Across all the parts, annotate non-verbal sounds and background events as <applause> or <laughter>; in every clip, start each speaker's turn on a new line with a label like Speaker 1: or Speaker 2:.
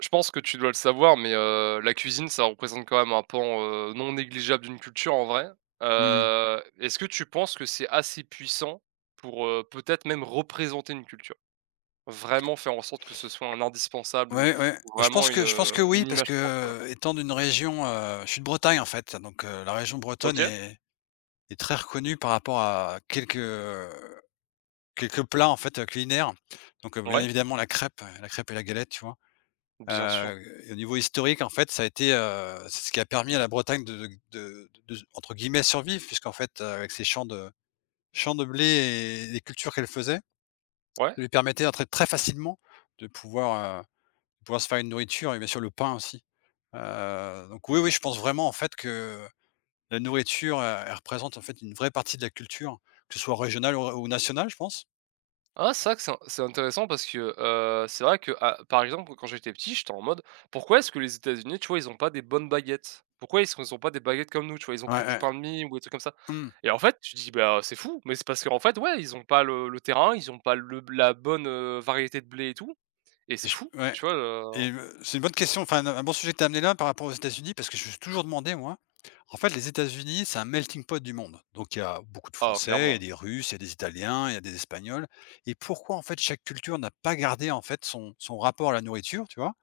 Speaker 1: Je pense que tu dois le savoir, mais la cuisine, ça représente quand même un pan, non négligeable d'une culture en vrai.
Speaker 2: Mmh.
Speaker 1: Est-ce que tu penses que c'est assez puissant pour, peut-être même représenter une culture? Vraiment faire en sorte que ce soit un indispensable ou
Speaker 2: Ouais, ouais. Bah, je pense
Speaker 1: vraiment une,
Speaker 2: que je pense
Speaker 1: heu,
Speaker 2: que oui,
Speaker 1: une
Speaker 2: parce
Speaker 1: image
Speaker 2: que,
Speaker 1: propre quoi?
Speaker 2: étant d'une région, je suis de Bretagne en fait, donc la région bretonne
Speaker 1: OK,
Speaker 2: est très reconnue par rapport à quelques plats en fait, culinaires. Donc bien
Speaker 1: ouais,
Speaker 2: évidemment la crêpe, et la galette, tu vois?
Speaker 1: bien sûr,
Speaker 2: Et au niveau historique en fait, ça a été, c'est ce qui a permis à la Bretagne de s entre guillemets «survivre» puisqu'en fait, avec ses champs de blé et les cultures qu'elle faisait,
Speaker 1: ouais.
Speaker 2: ça lui permettait en très très facilement de pouvoir, de pouvoir se faire une nourriture et bien sûr le pain aussi. Donc oui, oui, je pense vraiment en fait que la nourriture, elle représente en fait une vraie partie de la culture, que ce soit régionale ou nationale, je pense.
Speaker 1: Ah, c'est vrai que c'est intéressant parce que, c'est vrai que, ah, par exemple, quand j'étais petit, j'étais en mode: «Pourquoi est-ce que les États-Unis, tu vois, ils ont pas des bonnes baguettes? Pourquoi ils ont pas des baguettes comme nous?» tu vois? «Ils ont que
Speaker 2: Ouais,
Speaker 1: du
Speaker 2: ouais.
Speaker 1: pain de mie» ou des trucs comme ça
Speaker 2: Mmh.
Speaker 1: et en fait, tu dis: «Bah, c'est fou», mais c'est parce qu'en fait, ouais, ils ont pas le terrain, ils ont pas le la bonne, variété de blé et tout et c'est
Speaker 2: Je
Speaker 1: fou,
Speaker 2: Ouais,
Speaker 1: tu vois,
Speaker 2: et
Speaker 1: heu?
Speaker 2: c'est une bonne question, enfin, un bon sujet que tu as amené là par rapport aux États-Unis, parce que je me suis toujours demandé, moi, en fait, les États-Unis, c'est un melting pot du monde. Donc il y a beaucoup de
Speaker 1: Ah,
Speaker 2: Français,
Speaker 1: clairement,
Speaker 2: il y a
Speaker 1: hein.
Speaker 2: des Russes, il y a des Italiens, il y a des Espagnols, et pourquoi en fait chaque culture n'a pas gardé en fait son rapport à la nourriture, tu vois?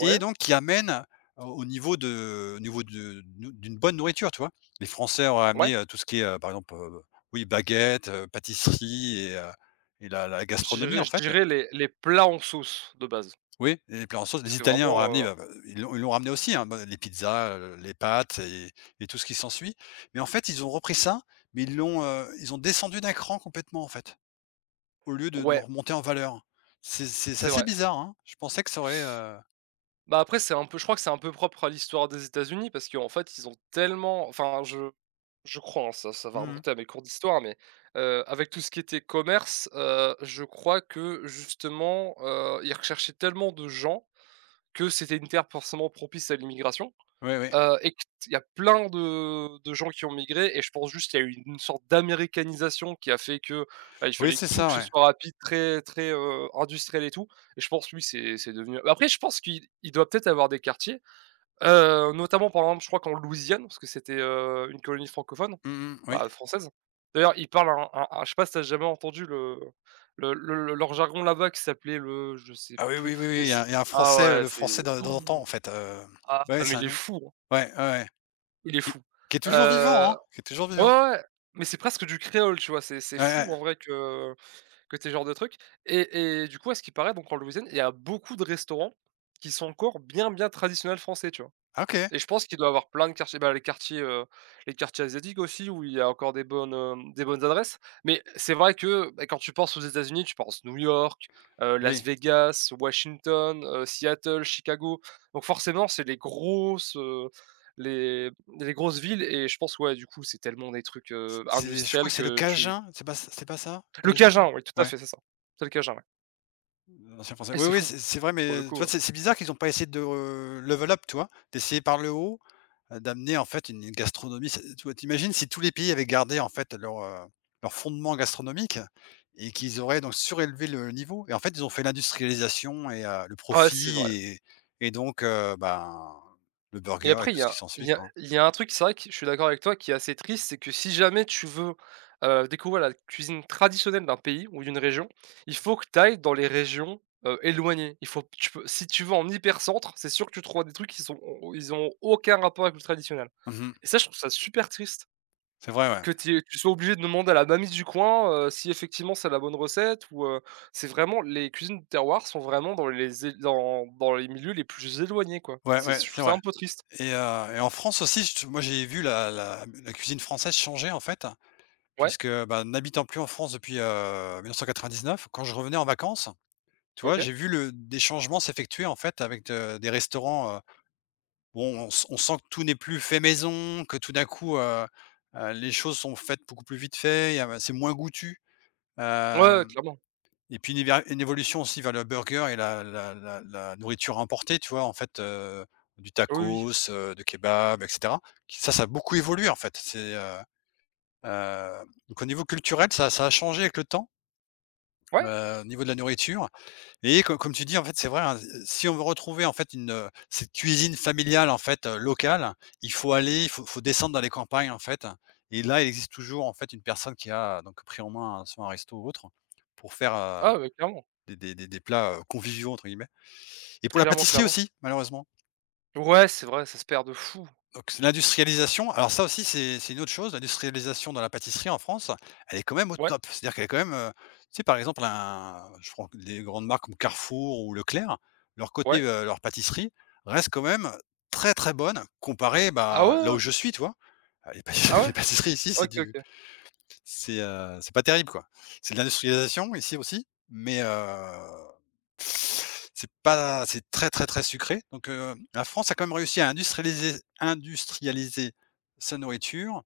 Speaker 2: Et donc qui amène au niveau de nou d'une bonne nourriture, tu vois? Les Français auraient
Speaker 1: ouais,
Speaker 2: amené, tout ce qui est, par exemple, oui baguettes, pâtisseries, et la gastronomie en
Speaker 1: je
Speaker 2: fait.
Speaker 1: dirais les plats en sauce de base
Speaker 2: Oui, et les plats en sauce.
Speaker 1: parce
Speaker 2: Les
Speaker 1: que
Speaker 2: Italiens auraient amené,
Speaker 1: vraiment,
Speaker 2: bah, ils l'ont ramené aussi, hein, bah, les pizzas, les pâtes, et tout ce qui s'ensuit. Mais en fait, ils ont repris ça, mais ils ont descendu d'un cran complètement en fait, au lieu de
Speaker 1: ouais,
Speaker 2: remonter en valeur. C'est
Speaker 1: c'est
Speaker 2: assez
Speaker 1: vrai.
Speaker 2: bizarre, hein? Je pensais que ça aurait. heu,
Speaker 1: Bah, après, c'est un peu je crois que c'est un peu propre à l'histoire des États-Unis parce qu'en fait, ils ont tellement enfin, je crois, hein, ça va
Speaker 2: mmh
Speaker 1: remonter à mes cours d'histoire, mais avec tout ce qui était commerce, je crois que justement, ils recherchaient tellement de gens que c'était une terre forcément propice à l'immigration.
Speaker 2: Oui, oui.
Speaker 1: Et que il y a plein de gens qui ont migré et je pense juste qu'il y a eu une sorte d'américanisation qui a fait que, bah, il
Speaker 2: Oui,
Speaker 1: fallait
Speaker 2: c'est
Speaker 1: tout que
Speaker 2: ça,
Speaker 1: ce
Speaker 2: ouais.
Speaker 1: soit rapide, très très, industriel et tout et je pense oui, c'est devenu bah, après je pense qu'il doit peut-être avoir des quartiers, notamment par exemple, je crois qu'en Louisiane, parce que c'était, une colonie francophone,
Speaker 2: Mmh mh, oui.
Speaker 1: bah, française. D'ailleurs, ils parlent un je sais pas si t'as jamais entendu le leur jargon là-bas qui s'appelait le, je sais
Speaker 2: Ah oui,
Speaker 1: plus,
Speaker 2: oui, oui, oui,
Speaker 1: mais c'est
Speaker 2: il y a un
Speaker 1: ah
Speaker 2: Français,
Speaker 1: ouais,
Speaker 2: le Français
Speaker 1: c'est
Speaker 2: d'antan, en
Speaker 1: oh,
Speaker 2: fait,
Speaker 1: ah
Speaker 2: ouais, c'est
Speaker 1: mais
Speaker 2: un
Speaker 1: il est
Speaker 2: nom.
Speaker 1: fou, hein.
Speaker 2: Ouais, ouais, ouais,
Speaker 1: Il est
Speaker 2: qui
Speaker 1: fou.
Speaker 2: qui est toujours vivant,
Speaker 1: Heu,
Speaker 2: hein, qui est toujours
Speaker 1: ouais,
Speaker 2: vivant.
Speaker 1: ouais, ouais, mais c'est presque du créole, tu vois? C'est
Speaker 2: Ouais,
Speaker 1: fou
Speaker 2: ouais.
Speaker 1: en vrai que tu ce genre de truc et du coup, à ce qui paraît donc en Louisiane, il y a beaucoup de restaurants qui sont encore bien, bien traditionnels français, tu vois?
Speaker 2: Ah, OK,
Speaker 1: Et je pense qu'il doit avoir plein de quartiers, bah, les quartiers asiatiques aussi où il y a encore des bonnes adresses. Mais c'est vrai que, bah, quand tu penses aux États-Unis, tu penses New York, Las
Speaker 2: oui,
Speaker 1: Vegas, Washington, Seattle, Chicago. Donc forcément, c'est les les grosses villes et je pense, ouais, du coup, c'est tellement des trucs,
Speaker 2: c'est je crois
Speaker 1: industriels
Speaker 2: que c'est le
Speaker 1: que tu.
Speaker 2: Cajun, c'est pas ça?
Speaker 1: Le
Speaker 2: Cajun?
Speaker 1: Cajun, oui, tout à
Speaker 2: Ouais,
Speaker 1: fait, c'est ça. C'est le Cajun, ouais.
Speaker 2: l'ancien Français.
Speaker 1: Et
Speaker 2: Oui,
Speaker 1: c'est
Speaker 2: oui,
Speaker 1: fou,
Speaker 2: c'est vrai,
Speaker 1: pour le
Speaker 2: mais tu
Speaker 1: coup,
Speaker 2: vois,
Speaker 1: heu.
Speaker 2: c'est bizarre qu'ils ont pas essayé de, level up, tu vois? D'essayer par le haut. D'amener en fait une gastronomie, c'est, tu vois, tu si tous les pays avaient gardé en fait leur fondement gastronomique, et qu'ils auraient donc surélevé le niveau, et en fait ils ont fait l'industrialisation et le
Speaker 1: Ouais, c'est
Speaker 2: profit
Speaker 1: vrai.
Speaker 2: et donc ben, le
Speaker 1: Et
Speaker 2: burger et
Speaker 1: après, il
Speaker 2: tout
Speaker 1: y
Speaker 2: ce qui
Speaker 1: a
Speaker 2: s'ensuit, quoi, hein.
Speaker 1: il y a un truc, c'est vrai que je suis d'accord avec toi, qui est assez triste, c'est que si jamais tu veux, découvrir la cuisine traditionnelle d'un pays ou d'une région, il faut que tu ailles dans les régions, éloignées. Il faut tu peux si tu vas en hypercentre, c'est sûr que tu trouveras des trucs qui sont, ils ont aucun rapport avec le traditionnel.
Speaker 2: Mmh.
Speaker 1: Et ça, je trouve ça super triste
Speaker 2: C'est vrai, ouais.
Speaker 1: que tu sois obligé de demander à la mamie du coin, si effectivement c'est la bonne recette ou, c'est vraiment les cuisines de terroir sont vraiment dans les milieux les plus éloignés, quoi.
Speaker 2: Ouais,
Speaker 1: C'est
Speaker 2: ouais,
Speaker 1: je
Speaker 2: c'est
Speaker 1: trouve ça
Speaker 2: vrai,
Speaker 1: un peu triste.
Speaker 2: et en France aussi, je moi j'ai vu la cuisine française changer en fait,
Speaker 1: Ouais,
Speaker 2: puisque, bah, n'habitant plus en France depuis, 1999, quand je revenais en vacances. Tu vois,
Speaker 1: OK.
Speaker 2: j'ai vu le des changements s'effectuer, en fait, avec de des restaurants, où on sent que tout n'est plus fait maison, que tout d'un coup, les choses sont faites beaucoup plus vite fait, y a c'est moins goûtu.
Speaker 1: Ouais, ouais,
Speaker 2: Hem
Speaker 1: clairement.
Speaker 2: Et puis une éver une évolution aussi vers le burger et la nourriture importée. Tu vois? En fait, du
Speaker 1: Oui, oui, oui.
Speaker 2: tacos, du kebab, et cetera. Ça a beaucoup évolué, en fait. C'est, donc au niveau culturel, ça a changé avec le temps,
Speaker 1: Ouais,
Speaker 2: au niveau de la nourriture. Et co comme tu dis, en fait, c'est vrai, hein, si on veut retrouver, en fait, cette cuisine familiale, en fait, locale, il faut aller, il faut descendre dans les campagnes, en fait, et là, il existe toujours, en fait, une personne qui a, donc, pris en main, soit un resto ou autre, pour faire,
Speaker 1: ah, bah, clairement.
Speaker 2: des plats, «conviviaux» entre guillemets, et pour la
Speaker 1: Clairement,
Speaker 2: pâtisserie
Speaker 1: clairement.
Speaker 2: aussi, malheureusement.
Speaker 1: Ouais, c'est vrai, ça se perd de fou.
Speaker 2: Donc l'industrialisation, alors ça aussi c'est une autre chose, l'industrialisation dans la pâtisserie en France, elle est quand même au
Speaker 1: Ouais,
Speaker 2: top. C'est-à-dire qu'elle est quand même, tu sais par exemple, un je prends des grandes marques comme Carrefour ou Leclerc, leur côté,
Speaker 1: ouais.
Speaker 2: leur pâtisserie reste quand même très, très bonne, comparée,
Speaker 1: Ah
Speaker 2: bah,
Speaker 1: ouais,
Speaker 2: là
Speaker 1: ouais?
Speaker 2: où je suis, tu vois? Les
Speaker 1: Ah
Speaker 2: pâtisseries <laughs>
Speaker 1: ouais?
Speaker 2: les pâtisseries ici, c'est
Speaker 1: OK,
Speaker 2: du
Speaker 1: OK.
Speaker 2: c'est, heu, c'est pas terrible, quoi. C'est de l'industrialisation ici aussi, mais c'est pas c'est très, très, très sucré. Donc la France a quand même réussi à industrialiser sa nourriture,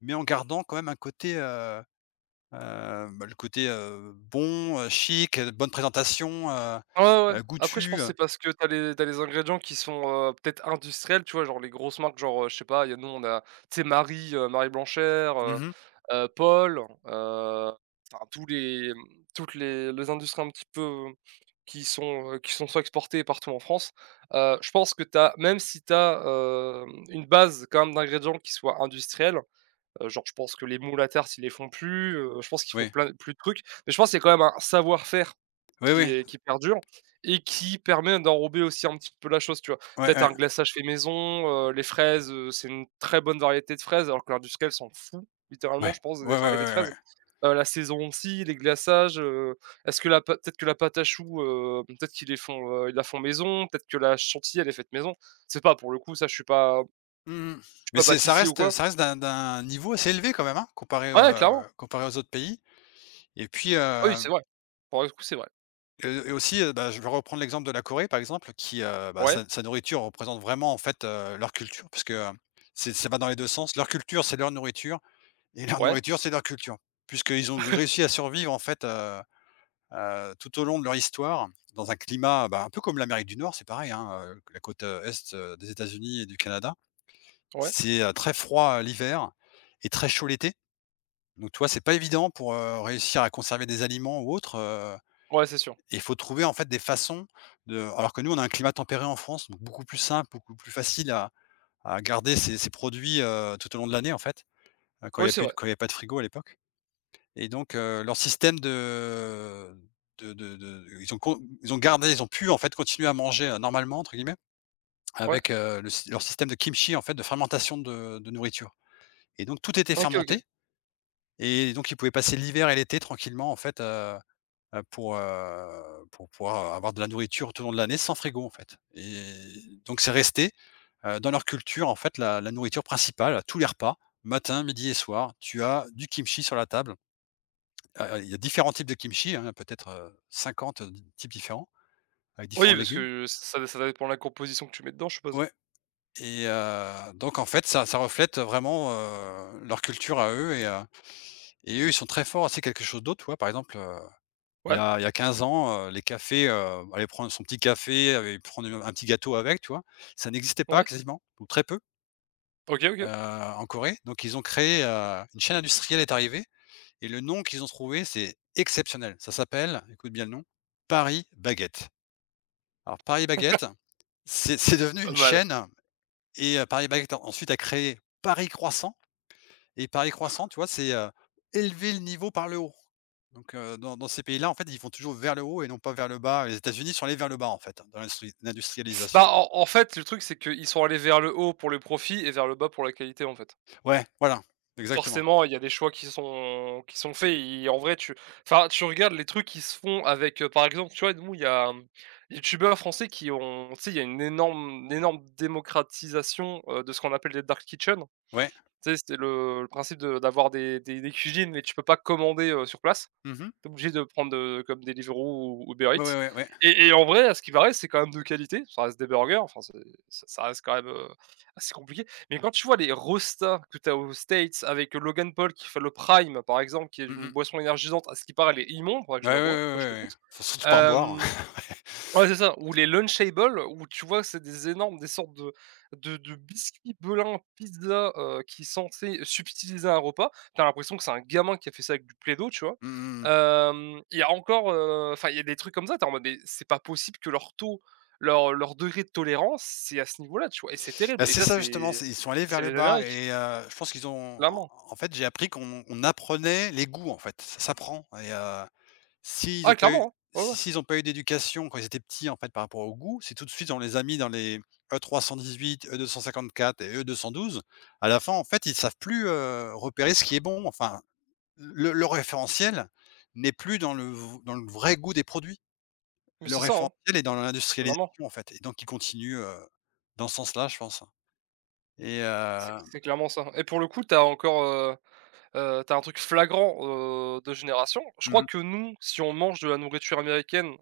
Speaker 2: mais en gardant quand même un côté, bah, le côté, bon, chic, bonne présentation,
Speaker 1: Ouais, ouais, ouais. Après, je pense
Speaker 2: goûtu.
Speaker 1: que c'est parce que t'as les ingrédients qui sont, peut-être industriels, tu vois? Genre les grosses marques, genre, je sais pas, il y a nous, on a, tu sais, Marie Blanchère,
Speaker 2: Mmh mh.
Speaker 1: Paul, enfin tous toutes les industries un petit peu qui sont soit exportées partout en France. Je pense que t'as même si t'as as, une base quand même d'ingrédients qui soit industrielle. Genre je pense que les moules à terre ils les font plus, je pense qu'ils font
Speaker 2: Oui.
Speaker 1: plein plus de trucs. Mais je pense que c'est quand même un savoir-faire
Speaker 2: Oui, oui.
Speaker 1: qui perdure et qui permet d'enrober aussi un petit peu la chose, tu vois?
Speaker 2: Ouais,
Speaker 1: Peut-être
Speaker 2: ouais.
Speaker 1: un glaçage fait maison, les fraises, c'est une très bonne variété de fraises alors que l'industriel s'en fout littéralement
Speaker 2: Ouais.
Speaker 1: je pense
Speaker 2: Ouais,
Speaker 1: des
Speaker 2: ouais, ouais,
Speaker 1: variétés de
Speaker 2: ouais,
Speaker 1: fraises.
Speaker 2: ouais.
Speaker 1: La saison aussi, les glaçages, est-ce que la pâ peut-être que la pâte à choux, peut-être qu'ils les font, ils la font maison, peut-être que la chantilly elle est faite maison. C'est pas pour le coup ça je suis pas
Speaker 2: Mmh Mais c'est ça
Speaker 1: pâtissier ou
Speaker 2: reste
Speaker 1: quoi.
Speaker 2: ça reste d'un niveau assez élevé quand même, hein, comparé,
Speaker 1: Ouais,
Speaker 2: heu,
Speaker 1: clairement.
Speaker 2: comparé aux autres pays, et puis,
Speaker 1: Ah oui, c'est vrai. Pour le coup, c'est vrai.
Speaker 2: et aussi, bah, je vais reprendre l'exemple de la Corée, par exemple, qui, bah,
Speaker 1: Ouais,
Speaker 2: sa nourriture représente vraiment, en fait, leur culture, puisque, c'est ça va dans les 2 sens. Leur culture, c'est leur nourriture, et leur
Speaker 1: ouais,
Speaker 2: nourriture, c'est leur culture. Puisqu'ils ont réussi à survivre, en fait, tout au long de leur histoire, dans un climat, bah, un peu comme l'Amérique du Nord, c'est pareil, hein, la côte, est, des États-Unis et du Canada.
Speaker 1: ouais,
Speaker 2: C'est, très froid, l'hiver, et très chaud l'été. Donc tu vois, c'est pas évident pour, réussir à conserver des aliments ou autre,
Speaker 1: ouais, c'est sûr.
Speaker 2: et il faut trouver en fait des façons de, alors que nous, on a un climat tempéré en France, donc beaucoup plus simple, beaucoup plus facile à garder ces produits, tout au long de l'année en fait,
Speaker 1: Oui, c'est vrai.
Speaker 2: quand il y avait pas de frigo à l'époque, et donc leur système de ils ont gardé, ils ont pu en fait continuer à manger, «normalement» entre guillemets,
Speaker 1: Ouais.
Speaker 2: avec, le sy leur système de kimchi, en fait, de fermentation de nourriture, et donc tout était
Speaker 1: OK, OK.
Speaker 2: fermenté. Et donc ils pouvaient passer l'hiver et l'été tranquillement en fait, pour pouvoir avoir de la nourriture tout au long de l'année sans frigo en fait. Et donc c'est resté, dans leur culture, en fait, la nourriture principale à tous les repas, matin, midi et soir, tu as du kimchi sur la table. Il y a différents types de kimchi, hein, peut-être, 50 types différents avec
Speaker 1: Oui,
Speaker 2: différents
Speaker 1: parce
Speaker 2: légumes.
Speaker 1: que ça dépend de la composition que tu mets dedans, je suppose.
Speaker 2: Ouais, et donc en fait ça reflète vraiment, leur culture à eux, et eux, ils sont très forts, c'est quelque chose d'autre, tu vois? Par exemple,
Speaker 1: Ouais,
Speaker 2: il y a 15 ans, les cafés, aller prendre son petit café, aller prendre un petit gâteau avec, tu vois? Ça n'existait pas
Speaker 1: ouais.
Speaker 2: quasiment, ou très peu,
Speaker 1: OK, OK.
Speaker 2: en Corée. Donc ils ont créé, une chaîne industrielle est arrivée, et le nom qu'ils ont trouvé, c'est exceptionnel. Ça s'appelle, écoute bien le nom, Paris Baguette. Alors Paris Baguette, c'est devenu
Speaker 1: Pas
Speaker 2: une
Speaker 1: mal.
Speaker 2: chaîne, et Paris Baguette ensuite a créé Paris Croissant. Et Paris Croissant, tu vois, c'est, élever le niveau par le haut. Donc, dans ces pays-là, en fait, ils vont toujours vers le haut et non pas vers le bas. Les États-Unis sont allés vers le bas, en fait, hein, dans l'industrialisation.
Speaker 1: Bah, en fait, le truc, c'est qu'ils sont allés vers le haut pour le profit et vers le bas pour la qualité, en fait.
Speaker 2: Ouais, voilà, exactement.
Speaker 1: Forcément, il y a des choix qui sont faits et en vrai, tu enfin, tu regardes les trucs qui se font avec, par exemple, tu vois, nous, il y a, mmh, youtubeurs français qui ont tu sais, il y a une énorme démocratisation, de ce qu'on appelle les dark kitchen.
Speaker 2: Ouais.
Speaker 1: Tu sais, c'était le principe de d'avoir des cuisines, mais tu peux pas commander, sur place.
Speaker 2: Mmh.
Speaker 1: T'es obligé de prendre, comme Deliveroo ou Uber
Speaker 2: Ouais,
Speaker 1: Eats
Speaker 2: ouais, ouais, ouais.
Speaker 1: et en vrai, à ce qui paraît, c'est quand même de qualité. Ça reste des burgers, enfin c'est ça ça reste quand même, assez compliqué. Mais quand tu vois les rostas que tu as aux States avec Logan Paul qui fait le Prime, par exemple, qui est
Speaker 2: Mmh
Speaker 1: une
Speaker 2: mh.
Speaker 1: boisson énergisante, à ce qui paraît, elle est immonde, faudrait que
Speaker 2: Ouais,
Speaker 1: je la
Speaker 2: ouais,
Speaker 1: bois,
Speaker 2: ouais, ouais,
Speaker 1: faut que je l'écoute.
Speaker 2: ouais. Faut surtout pas en boire. <laughs> Ouais.
Speaker 1: Ouais, c'est ça, ou les Lunchables, où tu vois, c'est des sortes de biscuits, belins, pizzas, qui sont censés subtiliser un repas. T'as l'impression que c'est un gamin qui a fait ça avec du plaido tu vois?
Speaker 2: Mmh mh, mmh.
Speaker 1: Il y a encore, enfin, il y a des trucs comme ça, tu en mode: «Mais c'est pas possible que leur taux leur leur degré de tolérance, c'est à ce niveau-là», tu vois? Et c'est
Speaker 2: Bah,
Speaker 1: terrible et
Speaker 2: c'est
Speaker 1: ça,
Speaker 2: ça justement, c'est, ils sont allés
Speaker 1: c'est
Speaker 2: vers
Speaker 1: les
Speaker 2: le bas,
Speaker 1: Amériques,
Speaker 2: et je pense qu'ils ont,
Speaker 1: clairement.
Speaker 2: en fait, j'ai appris qu'on on apprenait les goûts, en fait, ça s'apprend, et
Speaker 1: Ah clairement, hein. Ouais, ouais,
Speaker 2: s'ils ont pas eu d'éducation quand ils étaient petits, en fait, par rapport au goût, c'est tout de suite, on les a mis dans les E318, E254 et E212. À la fin, en fait, ils savent plus, repérer ce qui est bon. Enfin, le référentiel n'est plus dans le v dans le vrai goût des produits.
Speaker 1: mais
Speaker 2: Le
Speaker 1: c'est ça, hein,
Speaker 2: référentiel est dans l'industrialisation,
Speaker 1: clairement.
Speaker 2: en fait, et donc ils continuent, dans ce sens-là, je pense, et
Speaker 1: C'est clairement ça et pour le coup, t'as encore, tu un truc flagrant, de génération. Je crois
Speaker 2: mmh.
Speaker 1: que nous, si on mange de la nourriture américaine,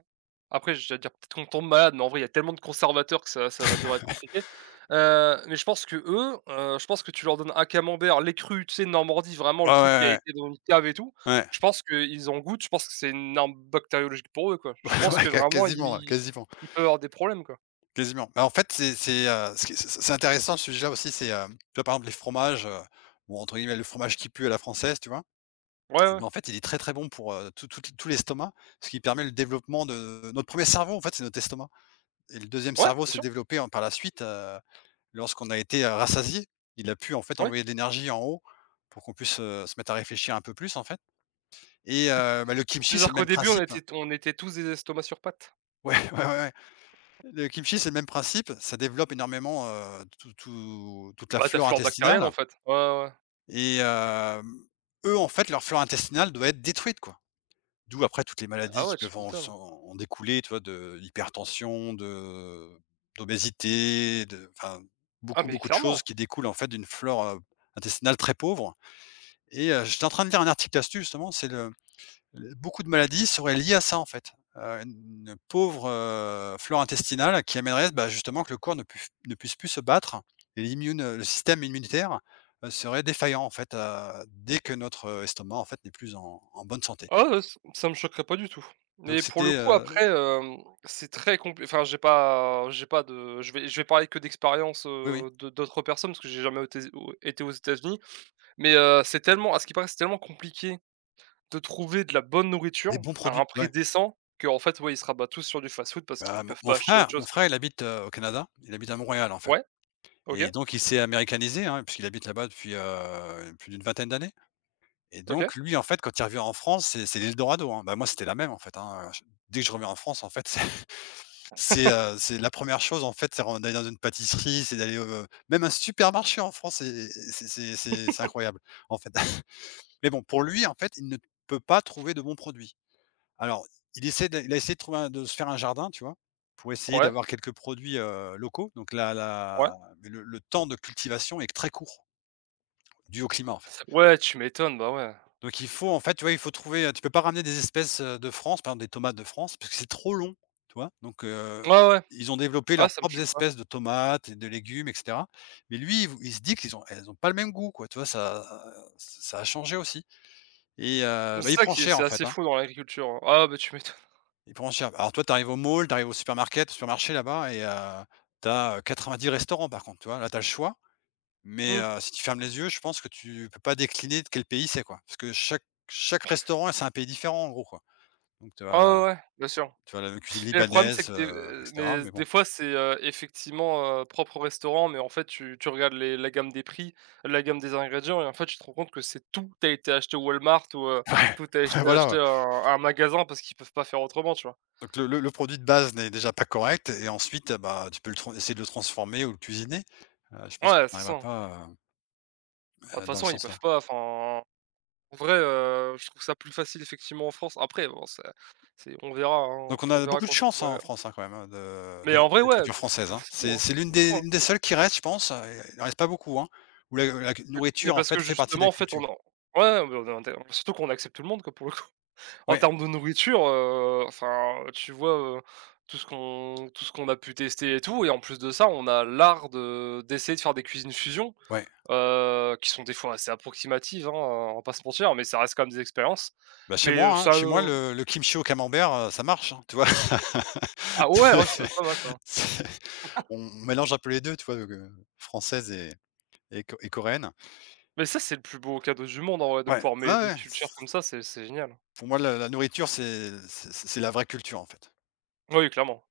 Speaker 1: après j'allais dire peut-être qu'on tombe malade, mais en vrai il y a tellement de conservateurs que ça va devoir être compliqué. Mais je pense qu'eux, je pense que tu leur donnes un camembert, les cru, tu sais, Normandie, vraiment
Speaker 2: Ouais,
Speaker 1: le truc qui a
Speaker 2: ouais,
Speaker 1: été dans une cave et tout,
Speaker 2: ouais, ouais.
Speaker 1: je pense qu'ils en goûtent, je pense que c'est une arme bactériologique pour eux, quoi. Je
Speaker 2: <laughs>
Speaker 1: pense que
Speaker 2: Ouais,
Speaker 1: vraiment
Speaker 2: quasiment, ouais, quasiment.
Speaker 1: ils peuvent avoir des problèmes, quoi.
Speaker 2: Quasiment. Bah, en fait, c'est intéressant ce sujet-là aussi, c'est, tu vois, par exemple, les fromages, bon, entre guillemets, «le fromage qui pue à la française», tu vois?
Speaker 1: Ouais,
Speaker 2: Et
Speaker 1: ouais.
Speaker 2: ben, en fait, il est très, très bon pour, tout l'estomac, ce qui permet le développement de notre premier cerveau, en fait, c'est notre estomac et le deuxième
Speaker 1: Ouais,
Speaker 2: cerveau
Speaker 1: bien
Speaker 2: s'est
Speaker 1: sûr,
Speaker 2: développé en par la suite, lorsqu'on a été, rassasiés. Il a pu, en fait,
Speaker 1: ouais.
Speaker 2: envoyer de l'énergie en haut pour qu'on puisse, se mettre à réfléchir un peu plus, en fait et bah, le
Speaker 1: Tu
Speaker 2: kimchi,
Speaker 1: veux
Speaker 2: c'est
Speaker 1: dire
Speaker 2: le
Speaker 1: qu'au
Speaker 2: même
Speaker 1: début
Speaker 2: principe.
Speaker 1: on était tous des estomacs sur pattes.
Speaker 2: Ouais, <laughs> ouais, ouais, ouais. Le kimchi, c'est le même principe, ça développe énormément, toute la
Speaker 1: Bah, ta
Speaker 2: flore
Speaker 1: flore bactérienne en
Speaker 2: intestinale
Speaker 1: fait. Ouais, ouais, ouais.
Speaker 2: et eux, en fait, leur flore intestinale doit être détruite, quoi. D'où après toutes les maladies
Speaker 1: Ah
Speaker 2: qui
Speaker 1: ouais, tu
Speaker 2: peuvent en
Speaker 1: m'étonnes.
Speaker 2: s'en en découler, tu vois? De l'hypertension, de d'obésité, de enfin,
Speaker 1: Ah
Speaker 2: beaucoup,
Speaker 1: mais
Speaker 2: beaucoup de choses
Speaker 1: clairement.
Speaker 2: qui découlent, en fait, d'une flore, intestinale très pauvre et j'étais en train de lire un article là-dessus, justement, c'est le L beaucoup de maladies seraient liées à ça, en fait, une pauvre, flore intestinale qui amènerait, bah, justement que le corps ne puisse plus se battre et le système immunitaire, serait défaillant, en fait, dès que notre, estomac, en fait, n'est plus en bonne santé.
Speaker 1: Ah ouais, ç ça me choquerait pas du tout.
Speaker 2: Donc
Speaker 1: Mais pour le
Speaker 2: c'était,
Speaker 1: coup après, c'est très compliqué, enfin j'ai pas de je vais parler que d'expérience
Speaker 2: oui, oui,
Speaker 1: de d'autres personnes parce que j'ai jamais auté au été aux États-Unis. Mais, c'est tellement à ce qu'il paraît, c'est tellement compliqué de trouver de la bonne nourriture
Speaker 2: des bons
Speaker 1: à un
Speaker 2: produits,
Speaker 1: prix
Speaker 2: ouais.
Speaker 1: décent que en fait, ouais, ils se rabattent tous sur du fast-food parce
Speaker 2: Bah,
Speaker 1: qu'ils
Speaker 2: mon
Speaker 1: peuvent
Speaker 2: mon
Speaker 1: pas acheter autre
Speaker 2: frère mon
Speaker 1: chose, quoi.
Speaker 2: frère, il habite, au Canada, il habite à Montréal, en fait
Speaker 1: Ouais, OK,
Speaker 2: et donc il s'est américanisé, hein, puisqu'il habite là-bas depuis, plus d'une vingtaine d'années. Et
Speaker 1: OK.
Speaker 2: donc lui, en fait, quand il revient en France, c'est l'Eldorado, hein. Bah, moi, c'était la même, en fait, hein, dès que je reviens en France, en fait, <laughs>
Speaker 1: <laughs>
Speaker 2: c'est la première chose, en fait, c'est ren d'aller dans une pâtisserie, c'est d'aller, même un supermarché en France, c'est incroyable, en fait. <laughs> Mais bon, pour lui, en fait, il ne peut pas trouver de bons produits. Alors, il a essayé de trouver un de se faire un jardin, tu vois? Pour essayer
Speaker 1: Ouais,
Speaker 2: d'avoir quelques produits, locaux. Donc la
Speaker 1: ouais.
Speaker 2: la mais le temps de cultivation est très court, dû au climat, en fait.
Speaker 1: Ouais, tu m'étonnes, bah ouais.
Speaker 2: Donc il faut en fait, tu vois, il faut trouver, tu peux pas ramener des espèces, de France, par exemple des tomates de France, parce que c'est trop long, tu vois? Donc
Speaker 1: Ouais, ouais.
Speaker 2: ils ont développé
Speaker 1: Ah
Speaker 2: leurs
Speaker 1: ça me
Speaker 2: propres
Speaker 1: choque pas.
Speaker 2: espèces de tomates et de légumes et cetera. Mais lui, il se dit qu'ils ont elles ont pas le même goût quoi, tu vois? Ça ça a changé aussi et
Speaker 1: C'est
Speaker 2: bah, il
Speaker 1: ça
Speaker 2: prend
Speaker 1: qui est
Speaker 2: cher
Speaker 1: c'est
Speaker 2: en fait,
Speaker 1: assez
Speaker 2: hein.
Speaker 1: fou dans l'agriculture, hein. Ah bah, tu m'étonnes.
Speaker 2: Il prend cher. Alors toi, tu arrives au mall, tu arrives au supermarché là-bas et t'as tu as, 90 restaurants par contre, tu vois? Là, t'as le choix, mais
Speaker 1: Mmh.
Speaker 2: si tu fermes les yeux, je pense que tu peux pas décliner de quel pays c'est quoi, parce que chaque restaurant, c'est un pays différent en gros, quoi. Donc
Speaker 1: Ah ouais, ouais, bien sûr.
Speaker 2: tu vas à la cuisine
Speaker 1: Mais le problème c'est
Speaker 2: libanaise,
Speaker 1: que des
Speaker 2: et cetera,
Speaker 1: mais
Speaker 2: mais
Speaker 1: des
Speaker 2: bon.
Speaker 1: fois c'est, effectivement, propre au restaurant, mais en fait tu regardes les la gamme des prix, la gamme des ingrédients et en fait tu te rends compte que c'est tout a été acheté au Walmart ou,
Speaker 2: Ouais,
Speaker 1: tout a été
Speaker 2: <laughs> ouais, voilà,
Speaker 1: acheté
Speaker 2: ouais.
Speaker 1: à un magasin parce qu'ils peuvent pas faire autrement, tu vois?
Speaker 2: Donc le produit de base n'est déjà pas correct et ensuite, bah, tu peux le tran essayer de le transformer ou le cuisiner. Je pense que
Speaker 1: Ouais,
Speaker 2: ça
Speaker 1: c'est ça,
Speaker 2: n'arrivera
Speaker 1: hein.
Speaker 2: pas,
Speaker 1: Bah, de toute
Speaker 2: dans le
Speaker 1: façon ils peuvent
Speaker 2: sens-là.
Speaker 1: pas, enfin, en vrai, je trouve ça plus facile effectivement en France. Après bon c'est on verra, hein,
Speaker 2: Donc on
Speaker 1: on
Speaker 2: a
Speaker 1: verra
Speaker 2: beaucoup de
Speaker 1: quand je
Speaker 2: chance, hein,
Speaker 1: pourrai
Speaker 2: en
Speaker 1: hein.
Speaker 2: France, hein, quand même, hein, de
Speaker 1: Mais
Speaker 2: de
Speaker 1: en vrai
Speaker 2: la
Speaker 1: ouais,
Speaker 2: culture française,
Speaker 1: de
Speaker 2: hein.
Speaker 1: fou,
Speaker 2: C'est
Speaker 1: hein,
Speaker 2: c'est l'une
Speaker 1: de fou,
Speaker 2: des
Speaker 1: hein.
Speaker 2: l'une des seules qui reste, je pense, il en reste pas beaucoup, hein, où la
Speaker 1: Mais
Speaker 2: nourriture, en
Speaker 1: parce que
Speaker 2: fait, fait partie de
Speaker 1: justement,
Speaker 2: la
Speaker 1: en fait, on
Speaker 2: culture.
Speaker 1: en ouais, mais on est inté surtout qu'on accepte tout le monde, quoi, pour le coup. <laughs> En
Speaker 2: Ouais,
Speaker 1: termes de nourriture, enfin, tu vois, tout ce qu'on a pu tester et tout et en plus de ça, on a l'art de d'essayer de faire des cuisines fusion,
Speaker 2: ouais.
Speaker 1: qui sont des fois assez approximatives, hein, on va pas se mentir, mais ça reste quand même des expériences.
Speaker 2: Bah, chez
Speaker 1: Mais,
Speaker 2: moi, hein,
Speaker 1: ça
Speaker 2: chez moi,
Speaker 1: nous
Speaker 2: le kimchi au camembert, ça marche, hein, tu vois?
Speaker 1: ah ouais, ouais, ça doit être pas mal ça.
Speaker 2: <laughs> c'est On mélange un peu les 2, tu vois, française et co et coréenne.
Speaker 1: Mais ça, c'est le plus beau cadeau du monde en vrai, de
Speaker 2: Ouais.
Speaker 1: pouvoir
Speaker 2: Ouais,
Speaker 1: mêler 2
Speaker 2: ouais,
Speaker 1: cultures comme
Speaker 2: c
Speaker 1: ça, c'est génial.
Speaker 2: pour moi la nourriture c'est la vraie culture, en fait.
Speaker 1: Oui, clairement.